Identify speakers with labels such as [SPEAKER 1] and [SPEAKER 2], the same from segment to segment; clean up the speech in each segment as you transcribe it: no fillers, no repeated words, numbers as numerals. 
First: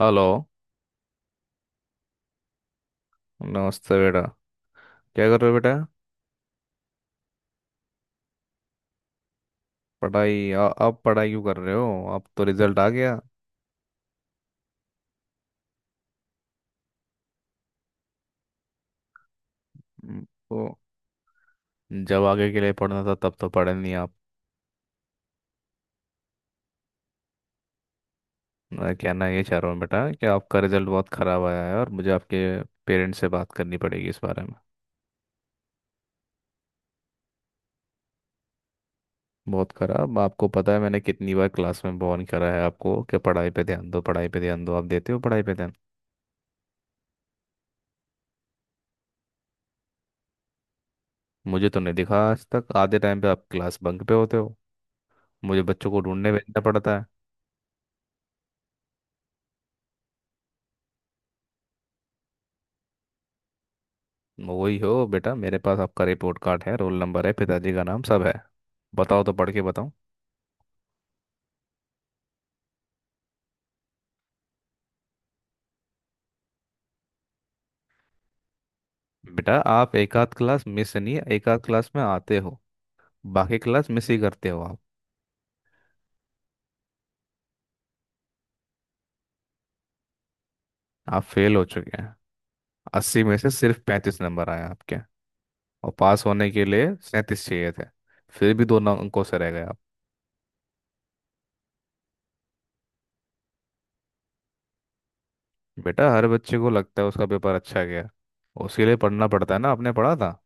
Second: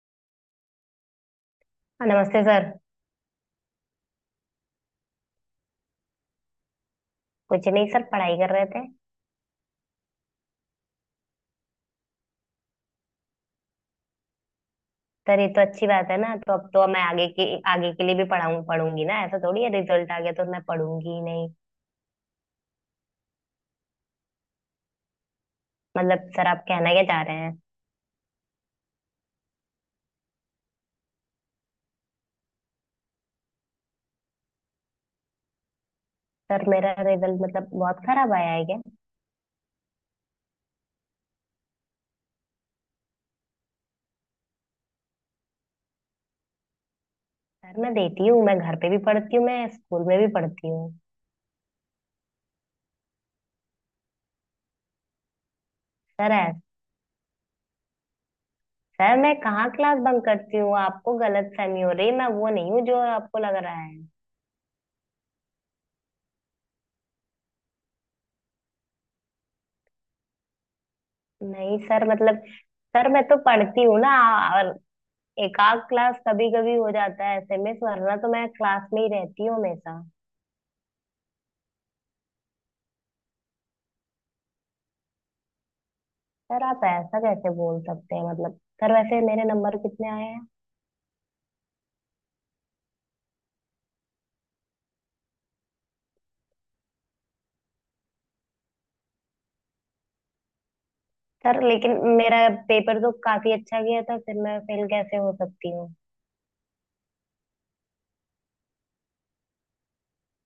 [SPEAKER 1] Hello.
[SPEAKER 2] हाँ, नमस्ते sir.
[SPEAKER 1] नमस्ते बेटा। क्या कर रहे हो बेटा?
[SPEAKER 2] कुछ नहीं सर, पढ़ाई कर रहे थे।
[SPEAKER 1] पढ़ाई अब पढ़ाई क्यों कर रहे हो? अब तो रिजल्ट आ गया।
[SPEAKER 2] सर ये तो अच्छी बात है ना, तो अब तो मैं आगे की आगे के लिए भी पढ़ाऊँ पढ़ूंगी ना। ऐसा थोड़ी है रिजल्ट आ गया तो मैं
[SPEAKER 1] तो
[SPEAKER 2] पढ़ूंगी ही नहीं।
[SPEAKER 1] जब आगे के लिए पढ़ना था तब तो पढ़े नहीं आप।
[SPEAKER 2] मतलब सर आप कहना क्या चाह रहे हैं?
[SPEAKER 1] मैं कहना ये चाह रहा हूँ बेटा कि आपका रिजल्ट बहुत ख़राब आया है और मुझे आपके पेरेंट्स से बात करनी पड़ेगी इस बारे में।
[SPEAKER 2] सर मेरा रिजल्ट मतलब बहुत खराब आया है क्या?
[SPEAKER 1] बहुत ख़राब। आपको पता है मैंने कितनी बार क्लास में वार्न करा है आपको कि पढ़ाई पे ध्यान दो, पढ़ाई पे ध्यान दो? आप देते हो पढ़ाई पे ध्यान?
[SPEAKER 2] सर मैं देती हूँ, मैं घर पे भी पढ़ती हूँ, मैं स्कूल में भी पढ़ती हूँ।
[SPEAKER 1] मुझे तो नहीं दिखा। आज तक आधे टाइम पे आप क्लास बंक पे होते हो, मुझे बच्चों को ढूंढने
[SPEAKER 2] सर ऐ-
[SPEAKER 1] भेजना पड़ता है।
[SPEAKER 2] सर मैं कहाँ क्लास बंक करती हूँ? आपको गलत फहमी हो रही है, मैं वो नहीं हूँ जो आपको लग रहा है।
[SPEAKER 1] वही हो बेटा, मेरे पास आपका रिपोर्ट कार्ड है, रोल नंबर है, पिताजी का नाम सब है। बताओ तो, पढ़ के बताओ।
[SPEAKER 2] नहीं सर, मतलब सर मैं तो पढ़ती हूँ ना। और एकाध क्लास कभी कभी हो जाता है ऐसे में, वरना तो मैं क्लास में ही रहती
[SPEAKER 1] बेटा
[SPEAKER 2] हूँ
[SPEAKER 1] आप
[SPEAKER 2] हमेशा।
[SPEAKER 1] एक आध क्लास मिस नहीं, एक आध क्लास में आते हो, बाकी क्लास मिस ही करते हो आप।
[SPEAKER 2] सर आप ऐसा कैसे बोल सकते हैं? मतलब सर वैसे मेरे नंबर कितने आए हैं?
[SPEAKER 1] आप फेल हो चुके हैं। 80 में से सिर्फ 35 नंबर आए आपके, और पास होने के लिए 37 चाहिए थे। फिर भी 2 अंकों से रह गए आप।
[SPEAKER 2] सर लेकिन मेरा पेपर तो काफी अच्छा गया था, फिर मैं फेल कैसे हो सकती हूँ?
[SPEAKER 1] बेटा हर बच्चे को लगता है उसका पेपर अच्छा गया। उसके लिए पढ़ना पड़ता है ना, आपने पढ़ा था?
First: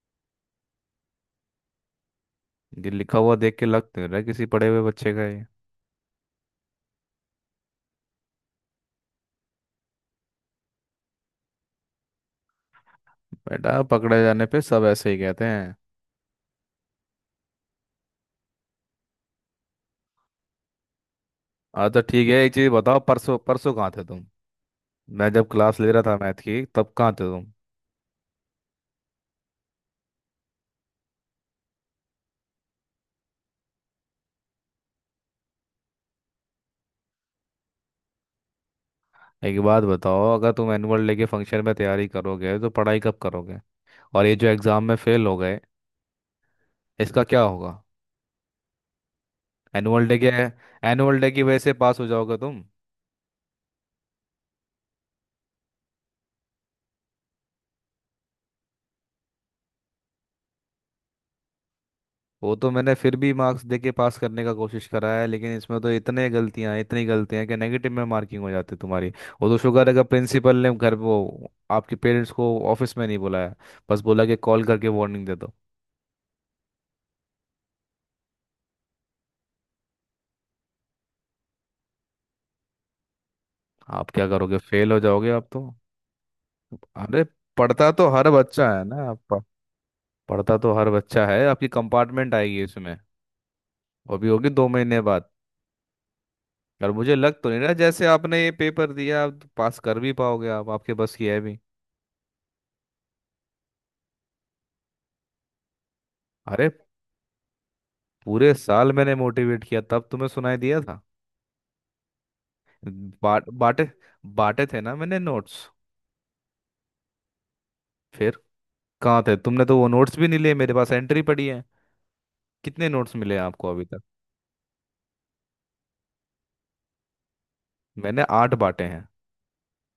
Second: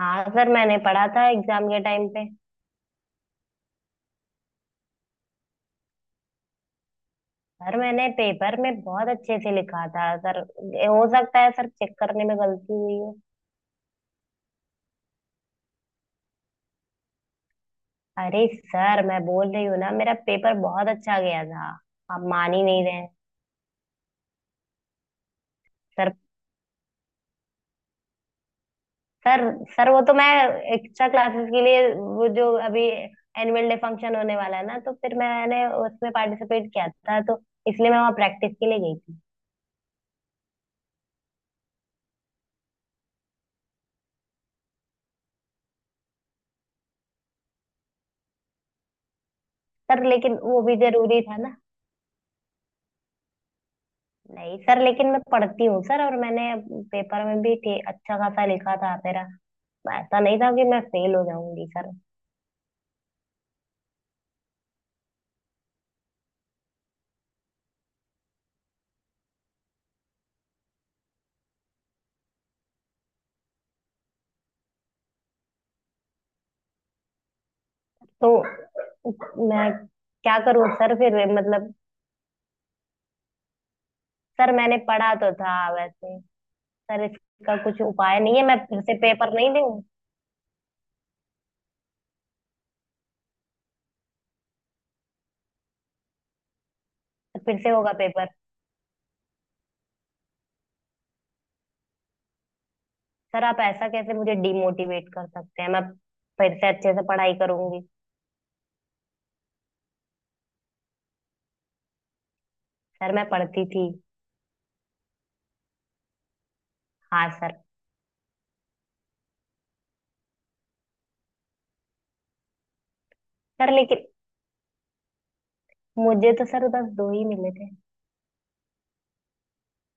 [SPEAKER 2] हाँ सर, मैंने पढ़ा था एग्जाम के टाइम पे।
[SPEAKER 1] ये लिखा हुआ देख के लग तो नहीं रहा किसी पढ़े हुए बच्चे का ये।
[SPEAKER 2] सर मैंने पेपर में बहुत अच्छे से लिखा था सर। हो सकता है सर चेक करने में गलती हुई हो।
[SPEAKER 1] बेटा पकड़े जाने पे सब ऐसे ही कहते हैं।
[SPEAKER 2] अरे सर, मैं बोल रही हूँ ना मेरा पेपर बहुत अच्छा गया था।
[SPEAKER 1] हाँ तो
[SPEAKER 2] आप
[SPEAKER 1] ठीक है, एक
[SPEAKER 2] मान ही
[SPEAKER 1] चीज
[SPEAKER 2] नहीं
[SPEAKER 1] बताओ,
[SPEAKER 2] रहे।
[SPEAKER 1] परसों परसों कहाँ थे तुम? मैं जब क्लास ले रहा था
[SPEAKER 2] सर
[SPEAKER 1] मैथ की, तब कहाँ थे तुम?
[SPEAKER 2] सर सर वो तो मैं एक्स्ट्रा क्लासेस के लिए, वो जो अभी एनुअल डे फंक्शन होने वाला है ना, तो फिर मैंने उसमें पार्टिसिपेट किया था, तो इसलिए मैं वहाँ प्रैक्टिस के लिए गई थी।
[SPEAKER 1] एक बात बताओ, अगर तुम एनुअल डे के फंक्शन में तैयारी करोगे तो पढ़ाई कब करोगे? और ये जो एग्जाम में फेल हो गए, इसका क्या होगा?
[SPEAKER 2] सर
[SPEAKER 1] एनुअल डे के,
[SPEAKER 2] लेकिन वो भी
[SPEAKER 1] एनुअल
[SPEAKER 2] जरूरी
[SPEAKER 1] डे
[SPEAKER 2] था
[SPEAKER 1] की
[SPEAKER 2] ना।
[SPEAKER 1] वजह से पास हो जाओगे तुम?
[SPEAKER 2] नहीं सर, लेकिन मैं पढ़ती हूँ सर, और मैंने पेपर में भी अच्छा खासा लिखा था मेरा। ऐसा नहीं था कि मैं फेल हो जाऊंगी सर।
[SPEAKER 1] वो तो मैंने फिर भी मार्क्स दे के पास करने का कोशिश करा है, लेकिन इसमें तो इतने गलतियां, इतनी गलतियां कि नेगेटिव में मार्किंग हो जाती है तुम्हारी। वो तो शुक्र है कि प्रिंसिपल ने घर वो आपके पेरेंट्स को ऑफिस में नहीं बुलाया, बस बोला कि कॉल करके वार्निंग दे दो।
[SPEAKER 2] तो मैं क्या करूँ सर फिर, मतलब।
[SPEAKER 1] आप क्या
[SPEAKER 2] सर
[SPEAKER 1] करोगे?
[SPEAKER 2] मैंने
[SPEAKER 1] फेल हो
[SPEAKER 2] पढ़ा
[SPEAKER 1] जाओगे
[SPEAKER 2] तो
[SPEAKER 1] आप
[SPEAKER 2] था
[SPEAKER 1] तो।
[SPEAKER 2] वैसे। सर
[SPEAKER 1] अरे
[SPEAKER 2] इसका कुछ
[SPEAKER 1] पढ़ता तो
[SPEAKER 2] उपाय
[SPEAKER 1] हर
[SPEAKER 2] नहीं है? मैं
[SPEAKER 1] बच्चा
[SPEAKER 2] फिर
[SPEAKER 1] है
[SPEAKER 2] से
[SPEAKER 1] ना।
[SPEAKER 2] पेपर नहीं दूँ?
[SPEAKER 1] पढ़ता तो हर बच्चा है। आपकी कंपार्टमेंट आएगी इसमें, वो भी होगी 2 महीने बाद। और मुझे लग तो
[SPEAKER 2] फिर
[SPEAKER 1] नहीं
[SPEAKER 2] से
[SPEAKER 1] रहा
[SPEAKER 2] होगा
[SPEAKER 1] जैसे
[SPEAKER 2] पेपर?
[SPEAKER 1] आपने ये पेपर दिया आप तो पास कर भी पाओगे, आप आपके बस की है भी?
[SPEAKER 2] सर आप ऐसा कैसे मुझे डिमोटिवेट कर सकते हैं? मैं फिर
[SPEAKER 1] अरे,
[SPEAKER 2] से अच्छे से पढ़ाई करूंगी।
[SPEAKER 1] पूरे साल मैंने मोटिवेट किया तब तुम्हें सुनाई दिया था?
[SPEAKER 2] सर मैं
[SPEAKER 1] बाट
[SPEAKER 2] पढ़ती
[SPEAKER 1] बांटे
[SPEAKER 2] थी।
[SPEAKER 1] बांटे थे ना मैंने नोट्स?
[SPEAKER 2] हाँ सर।
[SPEAKER 1] फिर कहाँ थे? तुमने तो वो नोट्स भी नहीं लिए, मेरे पास एंट्री पड़ी है। कितने नोट्स मिले हैं आपको
[SPEAKER 2] सर
[SPEAKER 1] अभी तक?
[SPEAKER 2] लेकिन मुझे तो सर बस दो ही मिले थे।
[SPEAKER 1] मैंने 8 बांटे।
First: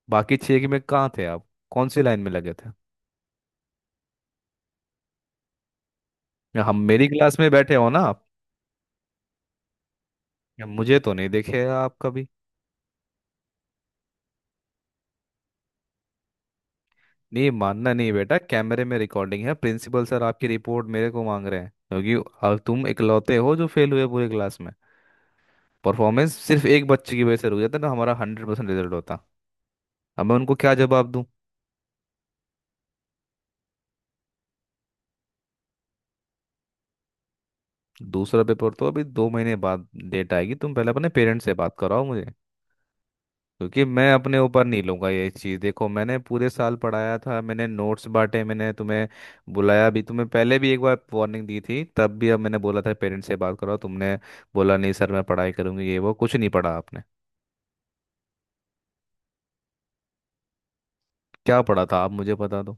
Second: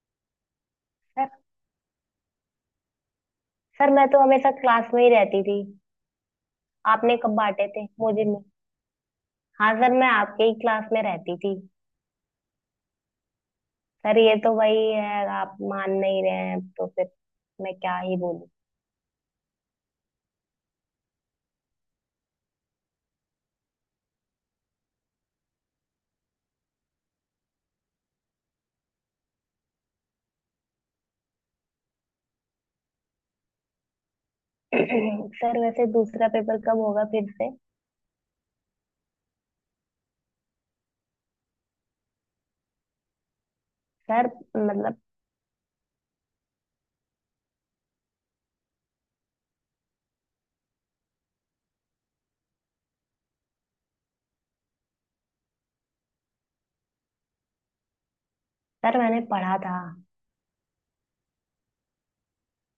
[SPEAKER 1] बाकी 6 के में कहाँ थे
[SPEAKER 2] सर,
[SPEAKER 1] आप, कौन सी लाइन में लगे थे?
[SPEAKER 2] सर मैं तो हमेशा क्लास में ही रहती थी।
[SPEAKER 1] या हम, मेरी
[SPEAKER 2] आपने कब
[SPEAKER 1] क्लास में
[SPEAKER 2] बांटे
[SPEAKER 1] बैठे
[SPEAKER 2] थे?
[SPEAKER 1] हो ना
[SPEAKER 2] मुझे
[SPEAKER 1] आप?
[SPEAKER 2] नहीं। हाँ सर, मैं आपके ही
[SPEAKER 1] या
[SPEAKER 2] क्लास
[SPEAKER 1] मुझे
[SPEAKER 2] में
[SPEAKER 1] तो नहीं
[SPEAKER 2] रहती थी।
[SPEAKER 1] देखे आप कभी?
[SPEAKER 2] सर ये तो वही है, आप मान नहीं रहे हैं तो फिर
[SPEAKER 1] नहीं
[SPEAKER 2] मैं
[SPEAKER 1] मानना।
[SPEAKER 2] क्या
[SPEAKER 1] नहीं
[SPEAKER 2] ही
[SPEAKER 1] बेटा,
[SPEAKER 2] बोलूं।
[SPEAKER 1] कैमरे में रिकॉर्डिंग है, प्रिंसिपल सर आपकी रिपोर्ट मेरे को मांग रहे हैं। क्योंकि अब तुम इकलौते हो जो फेल हुए पूरी क्लास में। परफॉर्मेंस सिर्फ एक बच्चे की वजह से रुक जाता, ना हमारा 100% रिजल्ट होता। अब मैं उनको क्या जवाब दूं?
[SPEAKER 2] सर वैसे दूसरा पेपर कब होगा फिर से?
[SPEAKER 1] दूसरा पेपर तो अभी 2 महीने बाद डेट आएगी। तुम पहले अपने पेरेंट्स से बात कराओ मुझे, क्योंकि मैं
[SPEAKER 2] सर
[SPEAKER 1] अपने ऊपर नहीं
[SPEAKER 2] मतलब,
[SPEAKER 1] लूंगा ये चीज़। देखो, मैंने पूरे साल पढ़ाया था, मैंने नोट्स बांटे, मैंने तुम्हें बुलाया भी तुम्हें, पहले भी एक बार वार्निंग दी थी तब भी, अब मैंने बोला था पेरेंट्स से बात करो, तुमने बोला नहीं सर मैं पढ़ाई करूंगी ये वो, कुछ नहीं पढ़ा आपने।
[SPEAKER 2] सर मैंने पढ़ा था
[SPEAKER 1] क्या पढ़ा था आप मुझे बता दो?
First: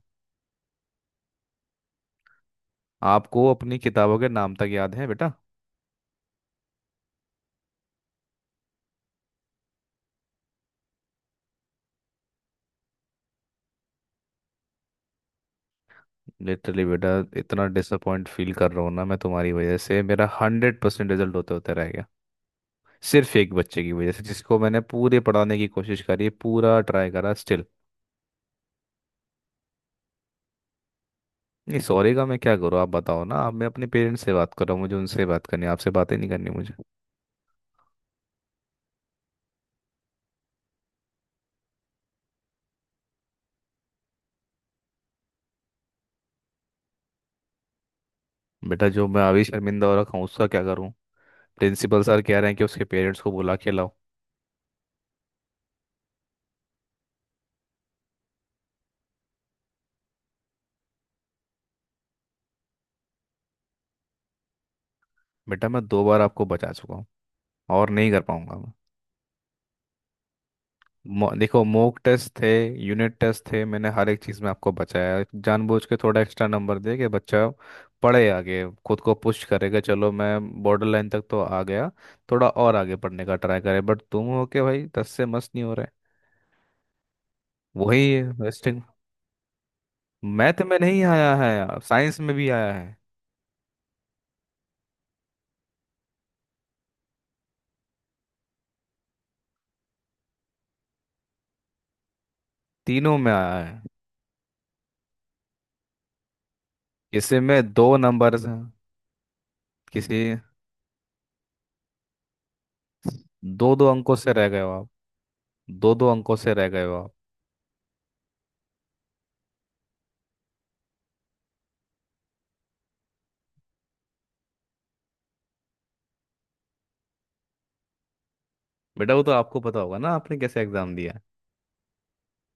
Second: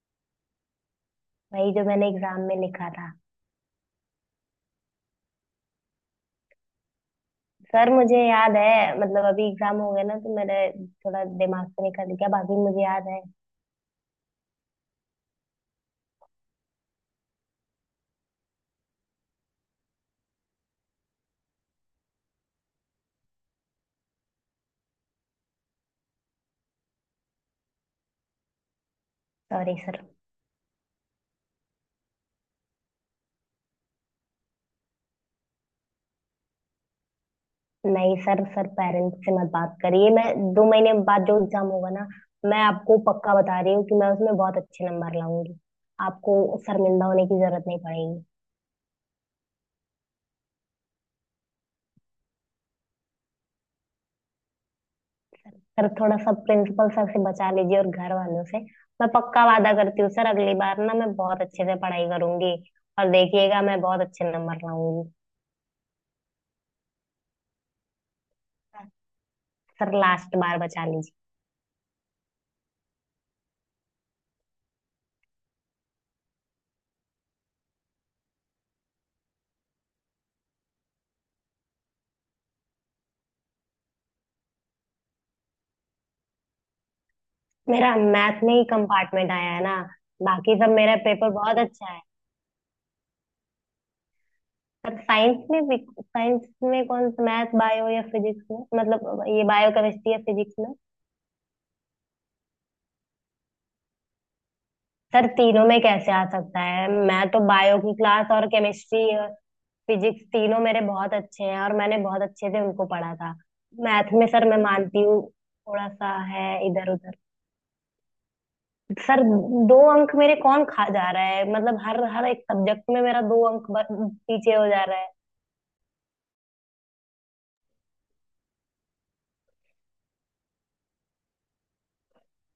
[SPEAKER 2] वही जो मैंने एग्जाम में लिखा था।
[SPEAKER 1] आपको अपनी किताबों के नाम तक याद है बेटा?
[SPEAKER 2] सर मुझे याद है, मतलब अभी एग्जाम हो गया ना तो मेरे थोड़ा दिमाग से निकल गया, बाकी मुझे याद है।
[SPEAKER 1] लिटरली बेटा, इतना डिसअपॉइंट फील कर रहा हूँ ना मैं तुम्हारी वजह से, मेरा 100% रिजल्ट होते होते रह गया, सिर्फ एक बच्चे की वजह से जिसको मैंने पूरे पढ़ाने की कोशिश करी, पूरा ट्राई करा स्टिल।
[SPEAKER 2] Sorry sir.
[SPEAKER 1] नहीं, सॉरी का मैं क्या करूँ? आप बताओ ना आप, मैं अपने पेरेंट्स से बात कर रहा हूँ, मुझे उनसे बात करनी है, आपसे बातें नहीं करनी मुझे।
[SPEAKER 2] नहीं सर, सर पेरेंट्स से मत बात करिए। मैं दो महीने बाद जो एग्जाम होगा ना, मैं आपको पक्का बता रही हूँ कि मैं उसमें बहुत अच्छे नंबर लाऊंगी। आपको शर्मिंदा होने की जरूरत नहीं पड़ेगी।
[SPEAKER 1] बेटा जो मैं अभी शर्मिंदा हो रखा हूँ उसका क्या करूँ? प्रिंसिपल सर कह रहे हैं कि उसके पेरेंट्स को बुला के लाओ।
[SPEAKER 2] सर थोड़ा सा प्रिंसिपल सर से बचा लीजिए और घर वालों से। मैं पक्का वादा करती हूँ सर, अगली बार ना मैं बहुत अच्छे से पढ़ाई करूंगी, और देखिएगा मैं बहुत अच्छे नंबर लाऊंगी।
[SPEAKER 1] बेटा मैं 2 बार आपको बचा चुका हूँ, और नहीं कर पाऊंगा मैं।
[SPEAKER 2] सर लास्ट बार बचा लीजिए।
[SPEAKER 1] देखो, मॉक टेस्ट थे, यूनिट टेस्ट थे, मैंने हर एक चीज़ में आपको बचाया, जानबूझ के थोड़ा एक्स्ट्रा नंबर दे के, बच्चा पढ़े आगे, खुद को पुश करेगा, चलो मैं बॉर्डर लाइन तक तो आ गया, थोड़ा और आगे पढ़ने का ट्राई करे, बट तुम हो के भाई दस से मस्त नहीं हो रहे।
[SPEAKER 2] मेरा
[SPEAKER 1] वही।
[SPEAKER 2] मैथ में ही कंपार्टमेंट आया है ना, बाकी
[SPEAKER 1] मैथ
[SPEAKER 2] सब
[SPEAKER 1] में
[SPEAKER 2] मेरा
[SPEAKER 1] नहीं
[SPEAKER 2] पेपर
[SPEAKER 1] आया है
[SPEAKER 2] बहुत
[SPEAKER 1] यार,
[SPEAKER 2] अच्छा है।
[SPEAKER 1] साइंस में भी आया है।
[SPEAKER 2] पर साइंस में भी? साइंस में कौन सा, मैथ बायो या फिजिक्स में? मतलब ये बायो, केमिस्ट्री या फिजिक्स में?
[SPEAKER 1] तीनों में आया है।
[SPEAKER 2] सर तीनों में कैसे आ सकता है? मैं
[SPEAKER 1] किसी
[SPEAKER 2] तो
[SPEAKER 1] में
[SPEAKER 2] बायो की
[SPEAKER 1] दो
[SPEAKER 2] क्लास
[SPEAKER 1] नंबर
[SPEAKER 2] और
[SPEAKER 1] हैं,
[SPEAKER 2] केमिस्ट्री और फिजिक्स
[SPEAKER 1] किसी
[SPEAKER 2] तीनों मेरे बहुत अच्छे हैं, और मैंने बहुत अच्छे से उनको पढ़ा था।
[SPEAKER 1] दो दो
[SPEAKER 2] मैथ
[SPEAKER 1] अंकों
[SPEAKER 2] में
[SPEAKER 1] से रह
[SPEAKER 2] सर मैं
[SPEAKER 1] गए हो आप।
[SPEAKER 2] मानती हूँ, थोड़ा
[SPEAKER 1] दो दो
[SPEAKER 2] सा
[SPEAKER 1] अंकों
[SPEAKER 2] है
[SPEAKER 1] से रह गए
[SPEAKER 2] इधर
[SPEAKER 1] हो आप।
[SPEAKER 2] उधर। सर दो अंक मेरे कौन खा जा रहा है? मतलब हर हर एक सब्जेक्ट में मेरा दो अंक पीछे हो जा रहा है।
[SPEAKER 1] बेटा वो तो आपको पता होगा ना आपने कैसे एग्जाम दिया है,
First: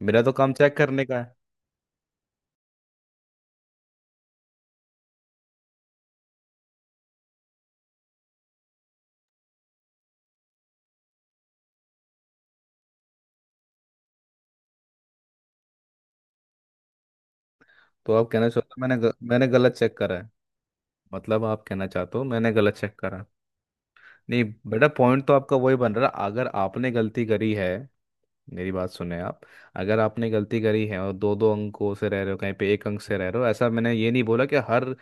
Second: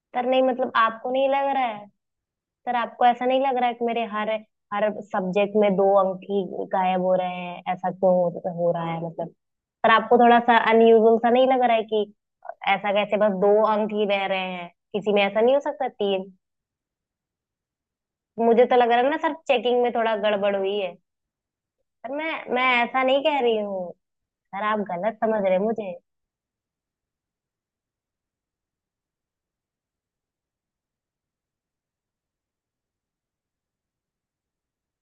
[SPEAKER 1] मेरा
[SPEAKER 2] सर
[SPEAKER 1] तो
[SPEAKER 2] नहीं,
[SPEAKER 1] काम
[SPEAKER 2] मतलब
[SPEAKER 1] चेक करने
[SPEAKER 2] आपको
[SPEAKER 1] का
[SPEAKER 2] नहीं
[SPEAKER 1] है।
[SPEAKER 2] लग रहा है? सर आपको ऐसा नहीं लग रहा है कि मेरे हर हर सब्जेक्ट में दो अंक ही गायब हो रहे हैं? ऐसा क्यों हो रहा है, मतलब? सर आपको थोड़ा सा अनयूजुअल सा नहीं लग रहा है कि ऐसा कैसे बस दो अंक ही बह रहे हैं किसी में? ऐसा नहीं हो सकता। तीन,
[SPEAKER 1] तो आप कहना
[SPEAKER 2] मुझे
[SPEAKER 1] चाहते
[SPEAKER 2] तो
[SPEAKER 1] हो
[SPEAKER 2] लग
[SPEAKER 1] मैंने
[SPEAKER 2] रहा है ना सर
[SPEAKER 1] मैंने गलत
[SPEAKER 2] चेकिंग में
[SPEAKER 1] चेक
[SPEAKER 2] थोड़ा
[SPEAKER 1] करा है?
[SPEAKER 2] गड़बड़ हुई है।
[SPEAKER 1] मतलब आप कहना
[SPEAKER 2] सर
[SPEAKER 1] चाहते हो
[SPEAKER 2] मैं
[SPEAKER 1] मैंने
[SPEAKER 2] मैं
[SPEAKER 1] गलत चेक
[SPEAKER 2] ऐसा नहीं
[SPEAKER 1] करा?
[SPEAKER 2] कह रही हूँ।
[SPEAKER 1] नहीं
[SPEAKER 2] सर आप
[SPEAKER 1] बेटा,
[SPEAKER 2] गलत
[SPEAKER 1] पॉइंट तो
[SPEAKER 2] समझ रहे
[SPEAKER 1] आपका
[SPEAKER 2] हैं
[SPEAKER 1] वही
[SPEAKER 2] मुझे।
[SPEAKER 1] बन रहा है, अगर आपने गलती करी है, मेरी बात सुने आप, अगर आपने गलती करी है और दो दो अंकों से रह रहे हो, कहीं पे एक अंक से रह रहे हो, ऐसा, मैंने ये नहीं बोला कि हर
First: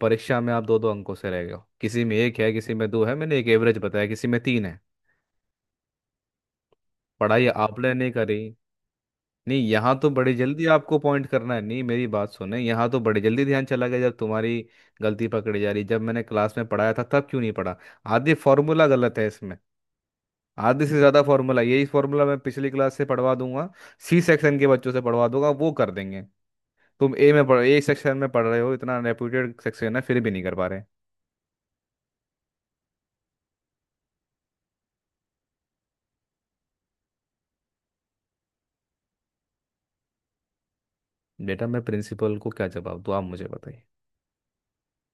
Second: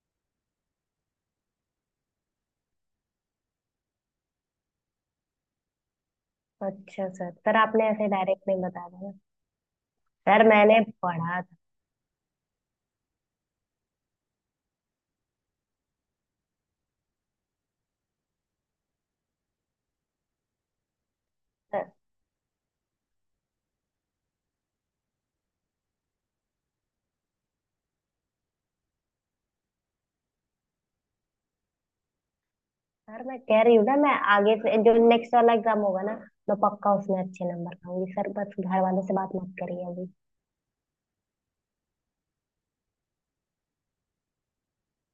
[SPEAKER 1] परीक्षा में आप दो दो अंकों से रह गए हो, किसी में एक है, किसी में दो है, मैंने एक एवरेज बताया, किसी में तीन है।
[SPEAKER 2] अच्छा सर,
[SPEAKER 1] पढ़ाई
[SPEAKER 2] सर आपने
[SPEAKER 1] आपने
[SPEAKER 2] ऐसे
[SPEAKER 1] नहीं करी।
[SPEAKER 2] डायरेक्ट नहीं बता दिया।
[SPEAKER 1] नहीं, यहाँ तो बड़ी
[SPEAKER 2] सर
[SPEAKER 1] जल्दी
[SPEAKER 2] मैंने
[SPEAKER 1] आपको पॉइंट
[SPEAKER 2] पढ़ा
[SPEAKER 1] करना है, नहीं मेरी बात सुने, यहाँ तो बड़ी जल्दी ध्यान चला गया जब तुम्हारी गलती पकड़ी जा रही, जब मैंने क्लास में पढ़ाया था तब क्यों नहीं पढ़ा? आधी फार्मूला गलत है इसमें, आधे से ज्यादा फार्मूला, यही
[SPEAKER 2] था।
[SPEAKER 1] फार्मूला मैं पिछली क्लास से पढ़वा दूंगा, सी सेक्शन के बच्चों से पढ़वा दूंगा, वो कर देंगे। तुम ए में पढ़, ए सेक्शन में पढ़ रहे हो, इतना रेप्यूटेड सेक्शन है, फिर भी नहीं कर पा रहे।
[SPEAKER 2] यार मैं कह रही हूँ ना, मैं आगे से जो नेक्स्ट वाला एग्जाम होगा ना, मैं पक्का उसमें अच्छे नंबर लाऊंगी सर, बस घर वालों से बात मत करिए अभी।
[SPEAKER 1] बेटा मैं प्रिंसिपल को क्या जवाब दूँ? आप मुझे बताइए।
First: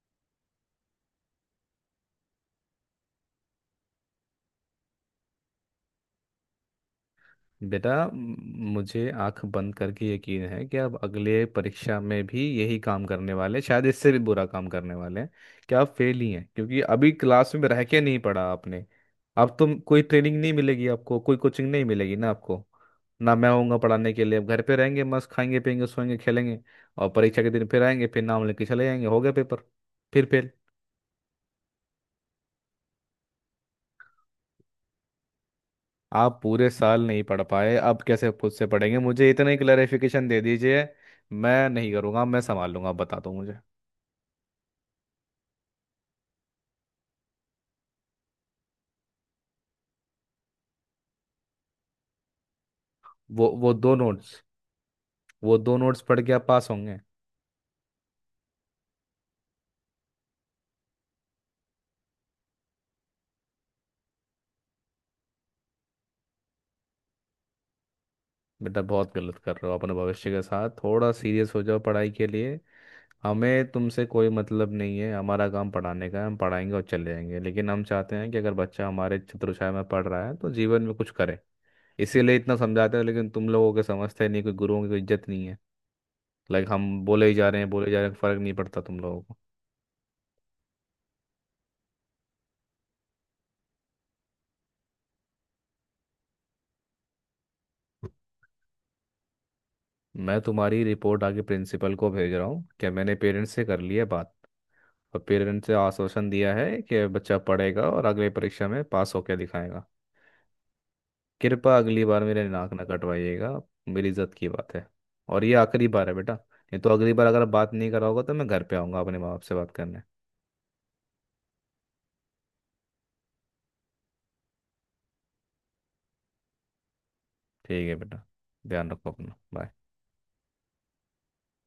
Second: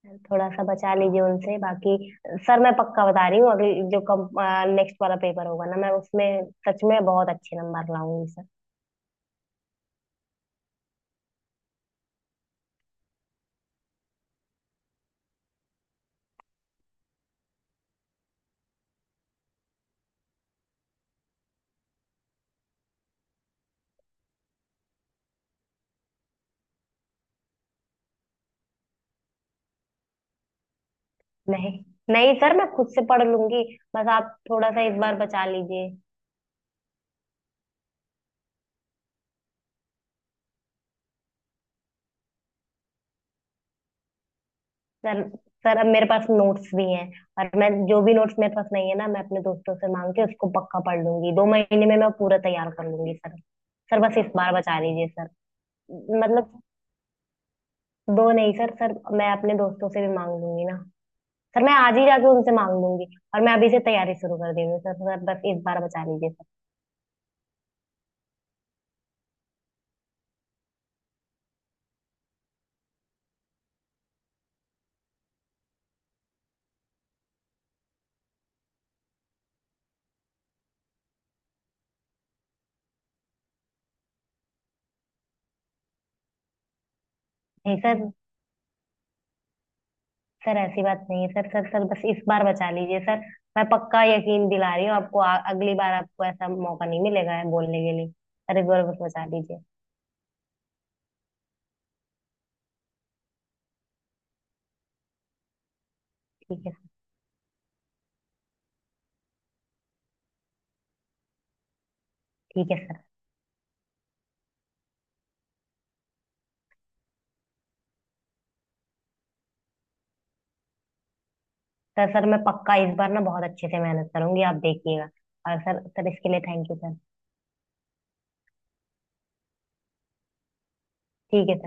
[SPEAKER 2] सर, थोड़ा सा बचा लीजिए उनसे। बाकी सर मैं पक्का बता रही हूँ, अभी जो कम नेक्स्ट वाला पेपर होगा ना, मैं उसमें सच में बहुत अच्छे नंबर
[SPEAKER 1] बेटा
[SPEAKER 2] लाऊंगी सर।
[SPEAKER 1] मुझे आंख बंद करके यकीन है कि आप अगले परीक्षा में भी यही काम करने वाले हैं, शायद इससे भी बुरा काम करने वाले हैं, कि आप फेल ही हैं, क्योंकि अभी क्लास में रह के नहीं पढ़ा आपने। अब तो कोई ट्रेनिंग नहीं मिलेगी आपको, कोई कोचिंग नहीं मिलेगी ना आपको, ना मैं होऊंगा पढ़ाने के लिए। अब घर पे रहेंगे, मस्त खाएंगे पियेंगे सोएंगे खेलेंगे, और परीक्षा के दिन फिर आएंगे, फिर नाम लेके चले जाएंगे, हो गया पेपर, फिर फेल।
[SPEAKER 2] नहीं, नहीं सर, मैं खुद से पढ़ लूंगी, बस आप थोड़ा सा इस बार बचा लीजिए।
[SPEAKER 1] आप पूरे साल नहीं पढ़ पाए, अब कैसे खुद से पढ़ेंगे, मुझे इतना ही क्लैरिफिकेशन दे दीजिए, मैं नहीं करूँगा, मैं संभाल लूंगा, आप बता दो मुझे।
[SPEAKER 2] सर सर अब मेरे पास नोट्स भी हैं, और मैं जो भी नोट्स मेरे पास नहीं है ना, मैं अपने दोस्तों से मांग के उसको पक्का पढ़ लूंगी। दो महीने में मैं पूरा तैयार कर लूंगी सर।
[SPEAKER 1] वो दो
[SPEAKER 2] सर बस इस
[SPEAKER 1] नोट्स
[SPEAKER 2] बार बचा लीजिए सर।
[SPEAKER 1] वो दो नोट्स पढ़ के आप
[SPEAKER 2] मतलब
[SPEAKER 1] पास होंगे?
[SPEAKER 2] दो नहीं सर, मैं अपने दोस्तों से भी मांग लूंगी ना। सर मैं आज ही जाके उनसे मांग लूंगी, और मैं अभी से तैयारी शुरू कर दे रही हूँ सर। सर बस इस बार बचा लीजिए सर।
[SPEAKER 1] बेटा बहुत गलत कर रहे हो अपने भविष्य के साथ, थोड़ा सीरियस हो जाओ पढ़ाई के लिए। हमें तुमसे कोई मतलब नहीं है, हमारा काम पढ़ाने का है, हम पढ़ाएंगे और चले जाएंगे, लेकिन हम चाहते हैं कि अगर बच्चा हमारे छत्रछाया में पढ़ रहा है तो जीवन में कुछ करे, इसीलिए इतना समझाते हैं, लेकिन तुम लोगों के समझते नहीं, कोई गुरुओं की कोई इज्जत नहीं है। लाइक, हम बोले ही जा रहे हैं,
[SPEAKER 2] नहीं
[SPEAKER 1] बोले जा रहे
[SPEAKER 2] सर,
[SPEAKER 1] हैं, फर्क नहीं पड़ता तुम लोगों को।
[SPEAKER 2] ऐसी बात नहीं है सर सर सर बस इस बार बचा लीजिए सर। मैं पक्का यकीन दिला रही हूँ आपको, अगली बार आपको ऐसा मौका नहीं मिलेगा है बोलने के लिए सर। इस बार बस बचा लीजिए।
[SPEAKER 1] मैं तुम्हारी रिपोर्ट आगे प्रिंसिपल को भेज रहा हूँ कि मैंने पेरेंट्स से कर ली है बात, और पेरेंट्स से आश्वासन दिया
[SPEAKER 2] ठीक है।
[SPEAKER 1] है कि बच्चा पढ़ेगा और अगले परीक्षा में पास होकर दिखाएगा। कृपया अगली बार मेरे
[SPEAKER 2] ठीक
[SPEAKER 1] नाक
[SPEAKER 2] है
[SPEAKER 1] ना
[SPEAKER 2] सर
[SPEAKER 1] कटवाइएगा, मेरी इज्जत की बात है। और ये आखिरी बार है बेटा, ये तो अगली बार अगर बात नहीं कराओगे तो मैं घर पे आऊँगा अपने माँ बाप से बात करने।
[SPEAKER 2] सर सर मैं पक्का इस बार ना बहुत अच्छे से मेहनत करूंगी, आप देखिएगा। और सर सर इसके लिए थैंक यू सर।
[SPEAKER 1] ठीक है बेटा, ध्यान रखो अपना, बाय।
[SPEAKER 2] ठीक है सर।